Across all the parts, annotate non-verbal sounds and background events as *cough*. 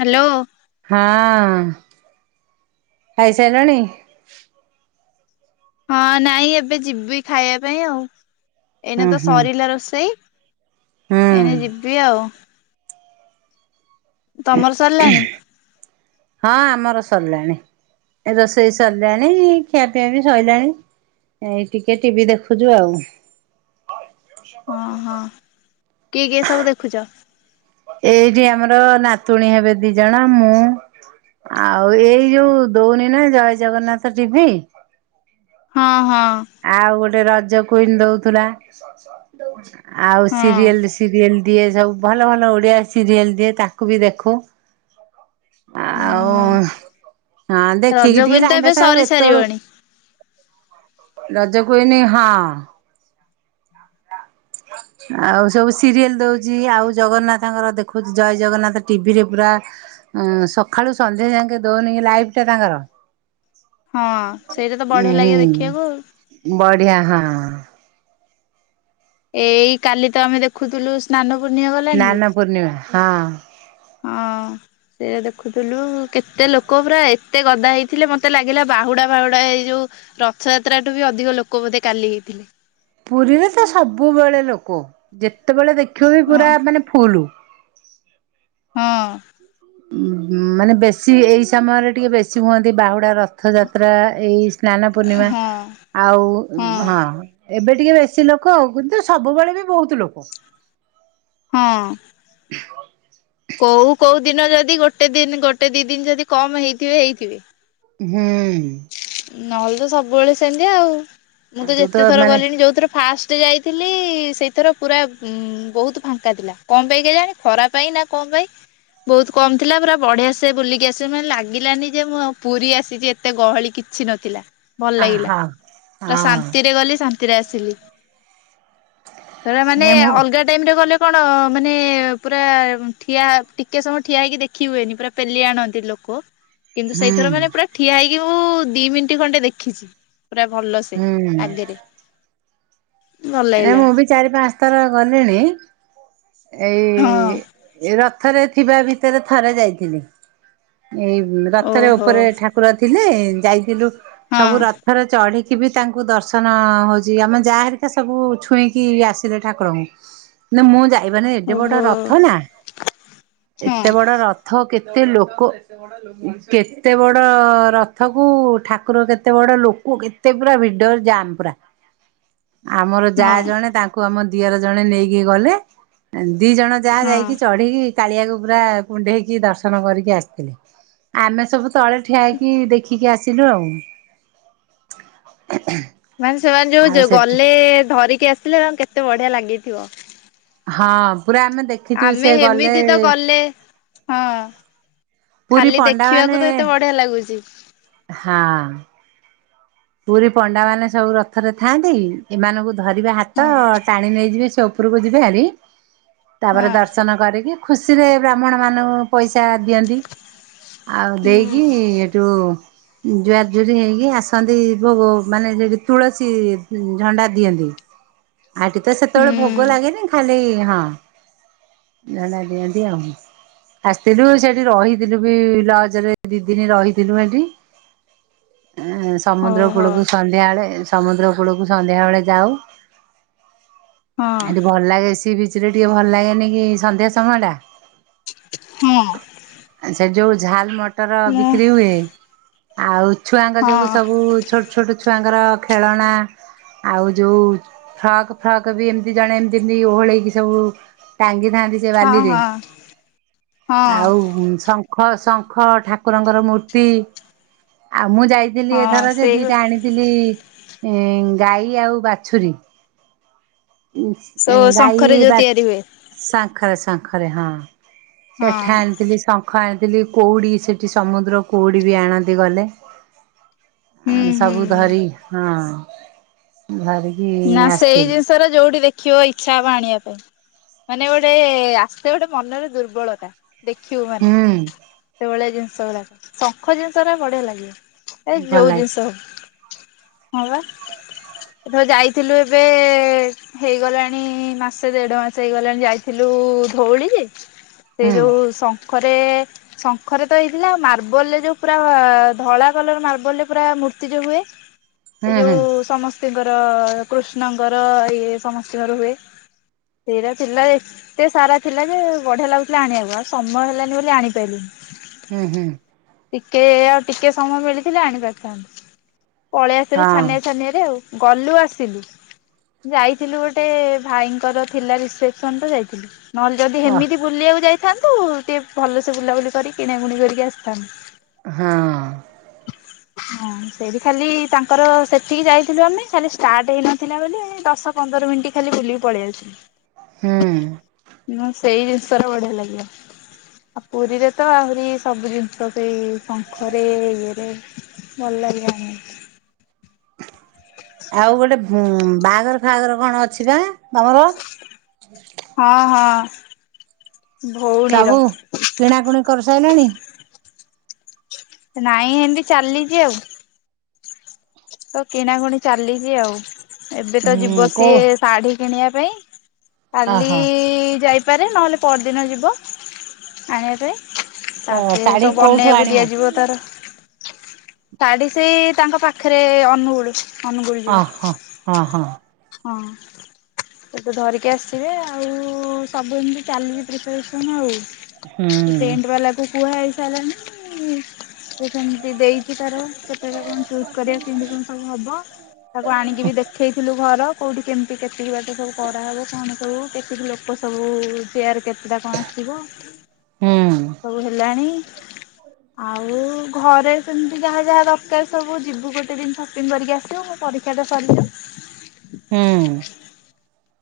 Hello ହଁ ଖାଇସାରିଲାଣି? ହଁ ନାଇଁ ଏବେ ଯିବି ଖାଇବା ପାଇଁ ଆଉ। ଏଇନେ ହୁଁ ତ ହୁଁ ସରିଲା ରୋଷେଇ ହୁଁ ଏଇନେ ଯିବି ଆଉ। ତମର ସରିଲାଣି? ହଁ ଆମର ସରିଲାଣି। ଏ ରୋଷେଇ ସରିଲାଣି ଖିଆପିଆ ବି ସରିଲାଣି। ଏଇ ଟିକେ ଟିଭି ଦେଖୁଛୁ ଆଉ। ହଁ ହଁ କିଏ କିଏ ସବୁ ଦେଖୁଛ? ଏଇଠି ଆମର ନାତୁଣୀ ହେବେ ଦି ଜଣ ମୁଁ। ଆଉ ଏଇ ଯୋଉ ଦଉନି ନା ଜୟ ଜଗନ୍ନାଥ ଟିଭି। ହଁ ହଁ। ଆଉ ଗୋଟେ ରଜ କୁଇନ ଦଉଥିଲା। ଆଉ ହଁ ସିରିଏଲ ସିରିଏଲ ଦିଏ ସବୁ ଭଲ ଭଲ ଓଡ଼ିଆ ସିରିଏଲ ଦିଏ ତାକୁ ବି ଦେଖୁ। ହଁ ହଁ। ଆଉ ହଁ ରଜ ଦେଖିକି ଟିକେ କୁଇନ ତ ଟାଇମ ଏବେ ପାସ ସରି ଆଉ ଏତେବେଳୁ ସାରିବଣି ରଜ କୁଇନ ହଁ। *inaudible* ଆଉ ସବୁ ସିରିଏଲ ଦଉଛି ଆଉ ଜଗନ୍ନାଥଙ୍କର ଦେଖୁଛୁ ଜୟ ଜଗନ୍ନାଥ ଟିଭିରେ ପୁରା। ଉଁ ସକାଳୁ ସନ୍ଧ୍ୟା ଯାଇକେ ଦଉନି ଲାଇଫ୍ ଟା ତାଙ୍କର। ହଁ ସେଇଟା ତ ବଢ଼ିଆ ଲାଗେ ଦେଖିବାକୁ। ବଢ଼ିଆ ହଁ। ଏଇ କାଲି ତ ଆମେ ଦେଖୁଥିଲୁ ସ୍ନାନ ପୂର୍ଣ୍ଣିମା ଗଲାନି ସ୍ନାନ କି? ପୂର୍ଣ୍ଣିମା ହଁ। ହଁ। ସେଏ ଦେଖୁଥିଲୁ କେତେ ଲୋକ ପୁରା ଏତେ ଗଦା ହେଇଥିଲେ ମତେ ଲାଗିଲା ବାହୁଡ଼ା ବାହୁଡ଼ା ହେଇଯୋଉ ରଥଯାତ୍ରାଠୁ ବି ଅଧିକ ଲୋକ ବୋଧେ କାଲି ହେଇଥିଲେ। ପୁରୀରେ ତ ସବୁବେଳେ ଲୋକ ଯେତେବେଳେ ଦେଖିବ ବି ହଁ ପୁରା ମାନେ ଫୁଲ। ହଁ। ମାନେ ବେଶୀ ଏଇ ସମୟରେ ଟିକେ ବେଶୀ ହୁଅନ୍ତି ବାହୁଡ଼ା ରଥଯାତ୍ରା ଏଇ ସ୍ନାନ ପୂର୍ଣ୍ଣିମା ହଁ। ଆଉ ହଁ। ଏବେ ଟିକେ ବେଶୀ ଲୋକ ଆଉ କିନ୍ତୁ ସବୁବେଳେ ବି ବହୁତ ଲୋକ। ହଁ। କୋଉ କୋଉ ଦିନ ଯଦି ଗୋଟେ ଦିନ ଗୋଟେ ଦି ଦିନ ଯଦି କମ୍ ହେଇଥିବେ ହେଇଥିବେ। ହୁଁ। ନହେଲେ ତ ସବୁବେଳେ ସେମିତିଆ ଆଉ। ମୁଁ ହୁଁ ତ ତୁ ଯେତେ ଥର ମାନେ ଗଲିଣି ଯୋଉଥର ଫାଷ୍ଟ ଯାଇଥିଲି ସେଇଥର ପୁରା ବହୁତ ଫାଙ୍କା ଥିଲା। କଣ ପାଇଁ କା ଜାଣି ଖରା ପାଇଁ ନା କଣ ପାଇଁ। ବହୁତ କମ ଥିଲା ପୁରା ବଢ଼ିଆ ସେ ବୁଲିକି ଆସିବେ। ମାନେ ଲାଗିଲାନି ଯେ ମୁଁ ଆଉ ପୁରୀ ଆସିଛି ଏତେ ଗହଳି କିଛି କିଛି ନଥିଲା ଭଲ ଲାଗିଲା ଆହା ପୁରା ହଁ ଶାନ୍ତିରେ ଗଲି ଶାନ୍ତିରେ ଶାନ୍ତିରେ ଆସିଲି। ତ ମାନେ ନାଇଁ ମୁଁ ଅଲଗା ଟାଇମରେ ଗଲେ କଣ ମାନେ ପୁରା ଠିଆ ଟିକେ ସମୟ ଠିଆ ହେଇକି ଦେଖି ଦେଖି ହୁଏନି ପୁରା ପେଲି ଆଣନ୍ତି ଲୋକ। *inaudible* କିନ୍ତୁ ସେଇଥର ମାନେ ପୁରା ଠିଆ ହେଇକି ମୁଁ ଦି ମିନିଟ ଖଣ୍ଡେ ଦେଖିଛି। ପୁରା ଭଲ ସେ ହୁଁ ଆଗରେ। ଭଲ ନାଇ ଲାଗିଲା ମୁଁ ବି ଚାରି ପାଞ୍ଚ ଥର ଗଲିଣି। ହଁ ଏଇ ରଥ ରଥରେ ଥିବା ଭିତରେ ଥରେ ଯାଇଥିଲି। ଏଇ ରଥରେ ଓହୋ। ଉପରେ ଠାକୁର ଠାକୁର ଥିଲେ ଯାଇଥିଲୁ ହଁ ସବୁ ରଥ ରଥରେ ଚଢ଼ିକି ବି ତାଙ୍କୁ ଦର୍ଶନ ହଉଛି ଆମେ ଯା ହେରିକା ସବୁ ଛୁଇଁକି ଆସିଲେ ଠାକୁରଙ୍କୁ। ନା ମୁଁ ଯାଇବାନି ଏତେ ବଡ଼ ଓହୋ ରଥ ନା। ଏତେ ହଁ ବଡ଼ ରଥ ଥ କେତେ ଲୋକ କେତେ ବଡ଼ ରଥକୁ ଠାକୁର କେତେ ବଡ଼ ଲୋକ କେତ୍ ତେ ପୁରା ଭିଡ଼ ଯାମ୍ ପୁରା। ଆମର ହଁ ଯାହା ଜଣେ ତାଙ୍କୁ ଆମ ଦିଅର ଜଣେ ନେଇକି ଗଲେ ଦି ଜଣ ଯାହା ହଁ। ଯାଇକି ଚଢିକି କାଳିଆକୁ ପୁରା କୁଢେଇକି ଦର୍ଶନ କରିକି ଆସିଥିଲେ। ଆମେ ସବୁ ତଳେ ଠିଆ ହେକି ଦେଖିକି ଆସିଲୁ ଆଉ। ମାନେ ସେମାନେ ଆଉ ଯୋଉ ସେଠି ଗଲେ ଧରିକି ଆସିଲେ ତାଙ୍କୁ କେତେ ବଢିଆ ଲାଗିଥିବ ହଁ ପୁରା ଆମେ ଦେଖିଛୁ ଆମେ ସେ ଗଲେ ଏମିତି ତ ଗଲେ ହଁ ପୁରୀ ଖାଲି ପଣ୍ଡା ମାନେ ଦେଖିବାକୁ ତ ଏତେ ବଢିଆ ଲାଗୁଛି। ହଁ ପୁରୀ ପଣ୍ଡା ମାନେ ସବୁ ରଥରେ ଥାଆନ୍ତି ଏମାନଙ୍କୁ ଧରିବେ ହାତ ହଁ ଟାଣି ନେଇଯିବେ ସେ ଉ ପରକୁ ଯିବେ ହୋର ହଁ ତାପରେ ଦର୍ଶନ କରିକି ଖୁସିରେ ବ୍ରାହ୍ମଣ ମାନଙ୍କୁ ପଇସା ଦିଅନ୍ତି। ଆଉ ହୁଁ ଦେଇକି ଏଇଠୁ ଜୁଆଜରି ହେଇକି ଆସନ୍ତ ଭୋଗ ମାନେ ଯଠି ତୁଳସୀ ଝଣ୍ଡା ଦିଅନ୍ତି ଆଠ ତ ସେତେବେଳେ ଭୋଗ ହୁଁ। ଲାଗେନି ଖାଲି ହଁ *unintelligible* ଦିଅନ୍ତି ଆଉ ଆସିଥିଲୁ ସେଠି ରହିଥିଲୁ ବି ଲଜରେ ଦି ଦିନ ରହିଥିଲୁ ସେଠି। ଏଁ ସମୁଦ୍ର ଓହୋ ହଁ କୂଳକୁ ସନ୍ଧ୍ୟା ବେଳେ ସମୁଦ୍ର କୂଳକୁ ସନ୍ଧ୍ୟା ବେଳେ ଯାଉ। ଆ ଟ ଭଲ ଲାଗେ ସି ବିଚ ରେ ଟିକେ ଭଲ ଲାଗେନି କି ସନ୍ଧ୍ୟା ସମୟ ଟା? ହଁ ସେଠି ଯୋଉ ଝାଲ ମଟର ମୁଁ ହଁ ବିକ୍ରି ହୁଏ ଆଉ ଛୁଆଙ୍କ ଯୋଗୁଁ ହଁ ଛୋଟ ଛୋଟ ଛୁଆଙ୍କର ଖେଳଣା ଆଉ ଯୋଉ ଫ୍ରକ୍ ଫ୍ରକ୍ ବି ଏମତି ଜଣେ ଏମତି ଏମତି ଓହଳେଇକି ସବୁ ଟାଙ୍ଗିଥାନ୍ତି ସେ ବାଲିରେ ହଁ ହଁ ଆଉ ସ ଙ୍ଖ ଶଙ୍ଖ ଠାକୁରଙ୍କର ମୂର୍ତ୍ତି ଆଉ ମୁଁ ଯାଇ ହଁ ସେଇ ଗୋ ଥିଲି ଗାଈ ଆଉ ବାଛୁରୀ ସୋ ଗାଈ ଶଙ୍ଖରେ ଯୋଉ ବା ତିଆରି ହୁଏ ଶଙ୍ଖରେ ଶଙ୍ଖରେ ହଁ ସେ ହଁ ଠାଣ ଶଙ୍ଖ ଖ ଆଣିଥିଲି କଉଡ଼ି ସେଇଠି ସମୁଦ୍ର କଉଡ଼ି ବି ଆଣନ୍ତି ଗଲେ ହୁଁ ହୁଁ ସବୁ ହୁଁ ଧରି ହଁ ଧରିକି ନା ସେଇ ଆସିଥିଲି। ଜିନିଷ ର ଯୋଉଠି ଦେଖିବ ଇଚ୍ଛା ହବ ଆଣିବା ପାଇଁ। ମାନେ ଗୋଟେ ଆସ୍ତେ ଗୋଟେ ମନରେ ଦୁର୍ବଳତା। ଦେଖିବୁ ମାନେ ହୁଁ ସେଭଳିଆ ଜିନିଷ ଗୁଡାକ ଶଙ୍ଖ ଜିନିଷ ଟା ବଢିଆ ଲାଗିବ ଏ ଭଲ ଯୋଉ ଲାଗେ ଜିନିଷ ହବ ହଁ ବା ଏ ଯାଇ ଥିଲୁ ଏବେ ହେଇଗଲାଣି ମାସେ ଦେଢ ମାସ ହେଇଗଲାଣି ଯାଇଥିଲୁ ଧଉଳି ଯେ ସେ ହୁଁ ଯେଉଁ ଶଙ୍ଖରେ ଶଙ୍ଖରେ ତ ଏଇଥିଲା ମାର୍ବଲ ରେ ଯୋଉ ପୁରା ଧଳା କଲର ମାର୍ବଲ ରେ ପୁରା ମୂର୍ତ୍ତି ଯୋଉ ହୁଏ *inaudible* ଏ ଯୋଉ ସମସ୍ତିଙ୍କର କୃଷ୍ଣଙ୍କର ଇ ସମସ୍ତିଙ୍କର ହୁଏ ସେର ଥିଲା ଦେ ଏତେ ସାରା ଥିଲା ଯେ ବଢିଆ ଲାଗୁଥିଲା ଆଣିବାକୁ ଆଉ ସମୟ ହେଲାନି ବୋଲି ଆଣିପାଇଲି ହୁଁ ହୁଁ ଟିକେ ଆଉ ଟିକେ ସମୟ ମିଳିଥିଲେ ଆଣପାରଥାନ୍ତି। ପଳେଇ ଆସିଲୁ ହଁ ଛାନିଆ ଛାନିଆରେ ଆଉ ଗଲୁ ଆସିଲୁ। ଯାଇଥିଲୁ ଗୋଟେ ଭାଇଙ୍କର ଥିଲା ରିସେପସନ ତ ଯାଇଥିଲୁ ନହେଲେ ଯଦି ଅ ହେମିତି ବୁଲିବାକୁ ଯାଇଥାନ୍ତୁ ଟିକେ ଭଲସେ ବୁଲାବୁଲି କରି କିଣାକୁୁଣି କରିକି ଆସିଥାନ୍ତୁ। ହଁ। ହଁ ସେଇଠି ଖାଲି ତାଙ୍କର ସେଠିକି ଯାଇଥିଲୁ ଆମେ ଖାଲି ଷ୍ଟାର୍ଟ ହେଇନ ଥିଲା ବୋଲି ଦଶ ପନ୍ଦର ମିନିଟ ଖାଲି ବୁଲିକି ପଳେଇ ଯାଉଥି ହୁଁ। ନା ସେଇ ଜିନିଷ ର ବଢିଆ ଲାଗିବ। ଆଉ ପୁରୀରେ ତ ଆହୁରି ସବୁ ଜିନିଷ ସେଇ ଶଙ୍ଖରେ ଇଏରେ ଭଲ ଲାଗି ବନି। ଆଉ ଗୋଟେ ବାହାଘର ଫାଗର କଣ ଅଛି ପା? ତମର? ହଁ ହଁ। ଭଉଣୀର ସବୁ କିଣାକୁଣି କରିସାରିଲଣି? ନାଇଁ ଏମିତି ଚାଲିଛି ଆଉ। ତ କିଣାକୁଣି ଚାଲିଛି ଆଉ ଏବେ ତ ହୁଁ ଯିବ କୋଉ ସିଏ ଶାଢୀ କିଣିବା ପାଇଁ କାଲି ଓହୋ ଯାଇ ପାରେ ନହେଲେ ପରଦିନ ଯିବ ଆଣିବା ପାଇଁ। ତାପରେ ଶାଢୀ ସବୁ କୋଉଠୁ ବନେଇ ଆକୁ ଆଣିବ? ଦିଆଯିବ। ର ଶାଢୀ ସେଇ ତାଙ୍କ ପାଖରେ ଅନୁଗୁଳ। ଅନୁଗୁଳୁ ଯିବ, ଓହୋ ହଁ ହଁ ହଁ। ଏବେ ଧରିକି ଆସିବେ ଆଉ ସବୁ ଏମିତି ଚାଲିଚି ପ୍ରିପାରେସନ ହୁଁ ଆଉ। ଟେଣ୍ଟ ବାଲାକୁ କୁହା ହେଇ ସାରିଲାଣିି। ତ ସେମିତି ଦେଇଛିି ତାର ସେତେବେ କଣ ଚୁଜ କରିବା କେମିତି କଣ ସବୁ ହବ। ତାକୁ ଆଣିକି ବି ଦେଖେଇଥିଲୁ ଘର କୋଉଠି କେମିତି କେତିକି ବାଟ ସବୁ କରାହେବ କଣ କୁ କେତ ଲୋ କ ସବୁ ଚେୟାର କେତେଟା କଣ ଆସିିବ? ହୁଁ ସବୁ ହେଲାଣି ଆଉ ଘରେ ସେମିତି ଯାହା ଯାହା ଦରକାର ସବୁ ଯିବୁ ଗୋଟେ ଦିନ ସପିଙ୍ଗ କରିକି ଆସିବୁ ମୁଁ ପରୀକ୍ଷାରେ ସରିିଯିବ। ହୁଁ।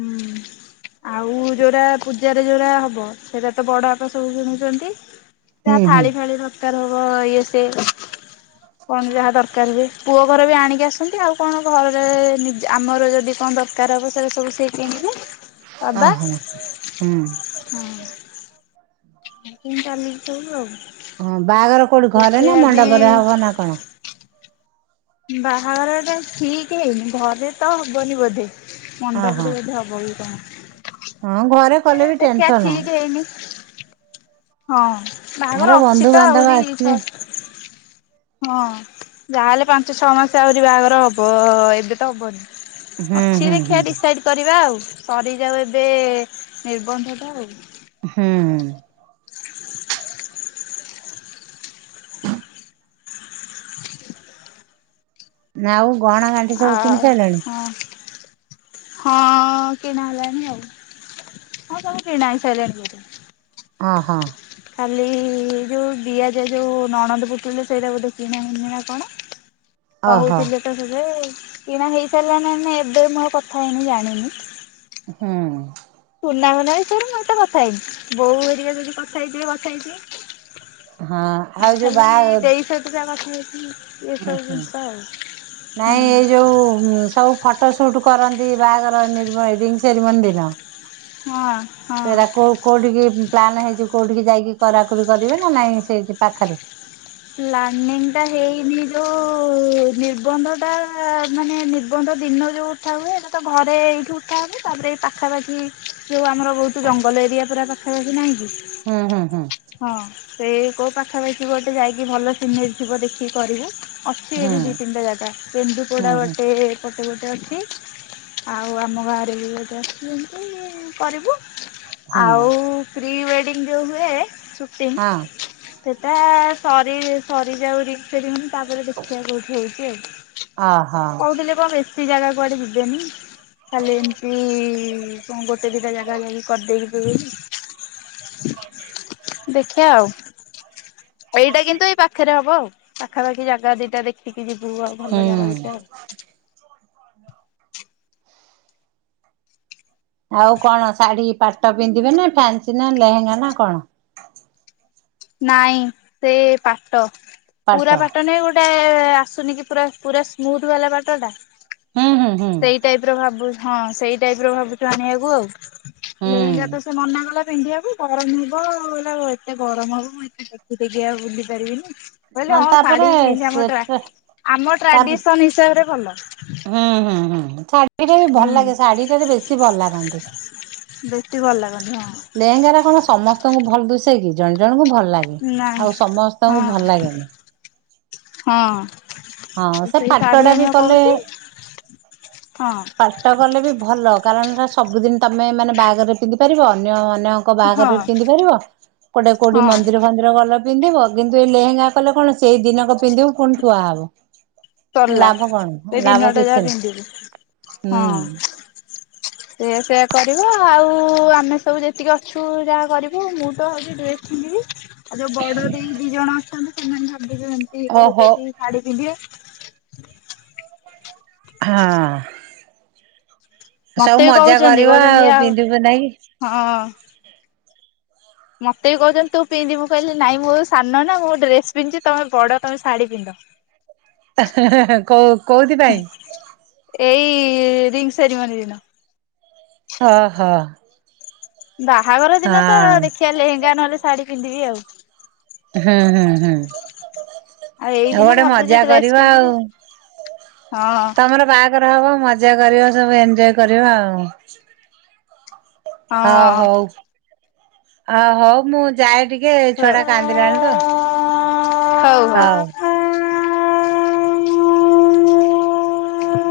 ହୁଁ। ଆଉ ଯୋଉଟା ପୂଜାରେ ଯୋଉଟା ହବ ସେଇଟା ତ ବଡ ବାପା ସବୁ ଶୁଣୁଛନ୍ତି। ଯାହା ହୁଁ ହୁଁ। ଥାଳି ଫାଳି ଦରକାର ହବ ଇଏ ସେ କଣ ଯାହା ଦରକାର ହୁଏ ପୁଅ ଘର ବି ଆଣିକି ଆସନ୍ତି ଆଉ କଣ ଘରେ ଆମର ଯଦି କଣ ଦର ରକାର ହବ ସେରା ସବୁ ସେ କିଣିବେ ବାବା। ଓହୋ ହୁଁ ହଁ ଏମତି ହିଁ ଚାଲଚି ସବୁ। ହଁ ବାହାଘର କୋଉଠି ଘରେ ନା ରୋଷେଇଆ ବି ମଣ୍ଡପରେ ହବ ନା କଣ? ବାହାଘର ଟା ଠିକ ହେଇନି ଘରେ ତ ହବନି ବୋଧେ ଓହୋ ମଣ୍ଡପରେ ବୋଧେ ହବ। ହବକି କଣ, ହଁ ଘରେ କଲେ ମାନେ ବି ଦେଖିବା ଟେନସନ ଠିକ ହେଇନି। ହଁ ବାହାଘର ଏରା ଅଛି ତ ବନ୍ଧୁବାନ୍ଧବ ଆହୁରି ଆସିବେ। ହଁ ଯାହାହେଲେ ପାଞ୍ଚ ଛଅ ମାସ ଆହୁରି ବାହାଘର ହବ ଏବେ ତ ହବନି। ହୁଁ ଅଛି ହୁଁ ହୁଁ ଦେଖିଆ ଡିସାଇଡ କରିବା ଆଉ ସରିଯାଉ ଏବେ ନିର୍ବନ୍ଧ ଟା ଆଉ। ହୁଁ। *inaudible* ନାଉ ଗହଣା ଗାଣ୍ଠି ସବୁ କିଣି ଆଃ ସାରିଲଣି? ହଁ ହଁ କି ନାଁ ଜାଣିନି ଆଉ। ହଁ ସବୁ କିଣା ହେଇସାରିଲାଣି ବୋଧେ। ହଁ ହଁ। ଖାଲି ଯୋଉ ଦିଆଯାଏ ଯୋଉ ନଣନ୍ଦ ପୁଟୁଳି ସେଇଟା ବୋଧେ କିଣା ହେଇନି ନା କଣ। ହ କହୁଥିଲେ ତ ସେବେ। କିଣା ହେଇ ସାରିଲାଣି ନା ନାହିଁ ଏବେ ମୁଁ ଆଉ କଥା ହେଇନି ଜାଣିନି। ହୁଁ। ସୁନା ଫୁନା ବିଷୟରେ ମୁଁ ଏତେ କଥା ହେଇନି। ବୋଉ ଘରିକା ଯଦି କଥା ହେଇଥିବେ କଥା ହେଇଥିବେ। ହଁ ମୁଁ ଆଉ ଯୋଉ ଖାଲି ବାହା *unintelligible* କଥା ହେଇଥିଲି। ଏସବୁ ଉଁହୁଁ ଜିନିଷ ଆଉ। ନାଇଁ ଏଇ ଯୋଉ ଉଁ ସବ୍ ଫଟୋ ସୁଟ୍ କରନ୍ତି ବାହାଘର ନିର୍ବ ରିଙ୍ଗ ସେରିମନି ଦିନ ହଁ ହଁ। ସେଇଟା କୋଉ କୋଉଠିକି ପ୍ଲାନ୍ ହେଇଛି କୋଉଠିକି ଯାଇକି କରାକରି କରିବେ ନା ନାଇଁ ସେଇଠି ପାଖେରେ? ପ୍ଲାନିଂଟା ହେଇନି ଯୋଉ ନିର୍ବନ୍ଧଟା ମାନେ ନିର୍ ବନ୍ଧ ଦିନ ଯୋଉ ଉଠା ହୁଏ ଏଇଟା ତ ଘରେ ଏଇଠି ଉଠା ହୁଏ। ତା ପରେ ଏଇ ପାଖାପାଖି ଯୋଉ ଆମର ବହୁତ ଜଙ୍ଗଲ ଏରିଆ ପୁରା ପାଖାପାଖି ନାହିଁ କି? ହୁଁ ହୁଁ ହୁଁ। ହଁ ସେଇ କୋଉ ପାଖାପାଖି ଗୋଟେ ଯାଇକି ଭଲ ସିନେରୁ ଥିବ ଦେଖିକି କରିବୁ। ଅଛି ହୁଁ ଏଇଠି ଦି ତିନିଟା ଜାଗା। ହୁଁ କେନ୍ଦୁପୋଡା ହୁଁ। ଗୋଟେ ଏ-ଏପଟେ ଗୋଟେ ଅଛି। ଆଉ ଆମ ଗାଁରେ ବି ଗୋଟେ ଅଛି ଏମିତି କରିବୁ। ହୁଁ ଆଉ ପ୍ରି ୱେଡିଙ୍ଗ ଯୋଉ ହୁଏ ସୁଟିଂ ହଁ ସେଇଟା ସରି-ସରିଯାଉ ରିଙ୍ଗ୍ ସେରିମନି ତା ପରେ ଦେଖିଆ କୋଉଠି ହଉଛି ଆଉ। ଓହୋ କହୁଥିଲେ କଣ ବେଶୀ ଜାଗା କୁଆଡେ ଯିବେନି। ଖାଲି ଏମିତି କଣ ଗୋଟେ ଦିଟା ଜାଗା ଯାଇକି କରିଦେଇକି। *unintelligible* ହେ ଦେଖିଆ ଆଉ। ଏଇଟା କିନ୍ତୁ ଏଇ ପାଖେରେ ହବ ଆଉ। ପାଖାପାଖି ଜାଗା ଦିଟା ଦେଖିକି ଯିବୁ ଆଉ ଭଲ ହୁଁ ଜାଗା ଦିଟା ଆଉ। ଆଉ କଣ ଶାଢୀ ପାଟ ପିନ୍ଧିବେ ନା ଫ୍ୟାନ୍ସି ନା ଲେହେଙ୍ଗା ନା କଣ? ନାଇଁ ସେ ପାଟ। ପୁରା ପାଟ ନାଇ ଗୋ ଟେ ଆସୁନି କି ପୁରା ପୁରା ସ୍ମୁୁୁଥ୍ ବାଲା ପାଟ ଟା। ହୁଁ ହୁଁ ହୁଁ। ସେ ଟାଇପର ଭାବୁ ହଁ ସେଇ ଟାଇପର ଭାବୁଛୁ ଆଣିବାକୁ ଆଉ। ଲେହେଙ୍ଗା ତ ସେ ହୁଁ ମନା କଲା ପିନ୍ଧିବାକୁ। ଗରମ ହବ କହିଲା ଏତେ ଗରମ ହବ ମୁଁ ଏତେ ଟେକି ଟେକି ଆଉ ବୁଲି ପାରିବିନି। ମୁଁ କହିଲି ହଁ ତାପରେ ଶାଢୀ ବି ପିନ୍ଧ୍ ଆମ ଟ୍ରା ସେଟା ଆମ ତାପ ଟ୍ରାଡିସନ ହିସାବରେ ଭଲ। ହୁଁ ହୁଁ ହୁଁ ହୁଁ ଶାଢୀଟା ବି ଭଲ ଲାଗେ ହୁଁ ଶାଢୀଟାରେ ବେଶୀ ଭଲ ଲାଗନ୍ତି। ବେଶୀ ଭଲ ଲାଗନ୍ତି ହଁ। ଲେହେଙ୍ଗାଟା କଣ ସମସ୍ତଙ୍କୁ ଭଲ ଦୁସେକି? ଜଣ ଜଣଙ୍କୁ ଭଲ ଲା ଗେ। ନାଇଁ ଆଉ ସମସ୍ତଙ୍କୁ ଭଲ ଲାଗେନି। ହଁ। ହଁ ସେ ସେଇ ଶାଢୀ ପାଟଟା ବି ଆଣିବାକୁ କଲେ କହୁଛି ହଁ ପା ଟ କଲେ ବି ଭଲ କାରଣ ସେଇଟା ସବୁଦିନ ତମେ ମାନେ ବାହାଘରରେ ପିନ୍ଧିପାରିବ ଅନ୍ୟ ଅନ୍ୟ ଙ୍କ ହଁ ବାହାଘରରେ ବି ପିନ୍ଧିପାରିବ। କୋଡେ କୋଉଠି ହଁ ମନ୍ଦିର ଫନ୍ଦିର ଗଲ ପିନ୍ଧିବ। କିନ୍ତୁ ଏଇ ଲେହେଙ୍ଗା କଲେ କଣ ସେଇ ଦିନକ ପିନ୍ଧିବ ପୁଣି ଥୁଆ ହବ। ସରିଲା ଲାଭ କଣ ସେଇ ଲାଭ ଦିନଟା କିଛି ଯାହା ପିନ୍ଧିବି ନାହିଁ ହଁ ହୁଁ। ସେ ସେଆ କରିବା ଆଉ ଆମେ ସବୁ ଯେତିକି ଅଛୁ ଯାହା କରିବୁ ମୁଁ ତ ହଉଚି ଡ୍ରେସ୍ ପିନ୍ଧିବି। ଆଉ ଯୋଉ ବଡ ଦେଇ ଦି ଜଣ ଅଛନ୍ତି ସେମାନେ ଭାବିବେ ଏମିତି ଓହୋ। କହୁଛନ୍ତି ଶାଢୀ ପିନ୍ଧିବେ। ହଁ ସବୁ ମତେ ବି ମଜା କହୁଛନ୍ତି କରିବା କହୁଛନ୍ତି ଆଉ ପିନ୍ଧି ପୁନ୍ଧାକି ହଁ। ମତେ ବି କହୁଛନ୍ତି ତୁ ପିନ୍ଧିବୁ କହିଲେ ନାଇଁ ମୋ ସାନ ନା ମୁ ଡ୍ରେସ ପିନ୍ଧୁଛି ତମେ ବଡ଼ ତମେ ଶାଢ଼ୀ ପିନ୍ଧ। କ କୋଉଥିପାଇଁ ଏଇ ରିଙ୍ଗ ସେରିମନି ଦିନ। ହ ହଁ ବାହାଘର ଦିନ ତ ଦେଖିବା ଲେହେଙ୍ଗା ନହେଲେ ଶାଢୀ ପିନ୍ଧିବି ଆଉ। ହୁଁ ହୁଁ ହୁଁ ଆଉ ଏଇ ଆଉ ଦିନ ଗୋଟେ ଭାବୁଛି ମଜା ଡ୍ରେସ କରିବା ପିନ୍ଧିବି ଆଉ ହଁ ତମର ବାହା ହବ ମଜା କରିବ ସବୁ ଏଞ୍ଜୟ୍ କରିବ ଆଉ ହଉ ହଁ ହଉ ଆ ହଉ ମୁଁ ଯାଏ ଟିକେ ଛୁଆ ହଉ ଟା କାନ୍ଦିଲାଣି ତ। ହଉ ହଉ। ହଁ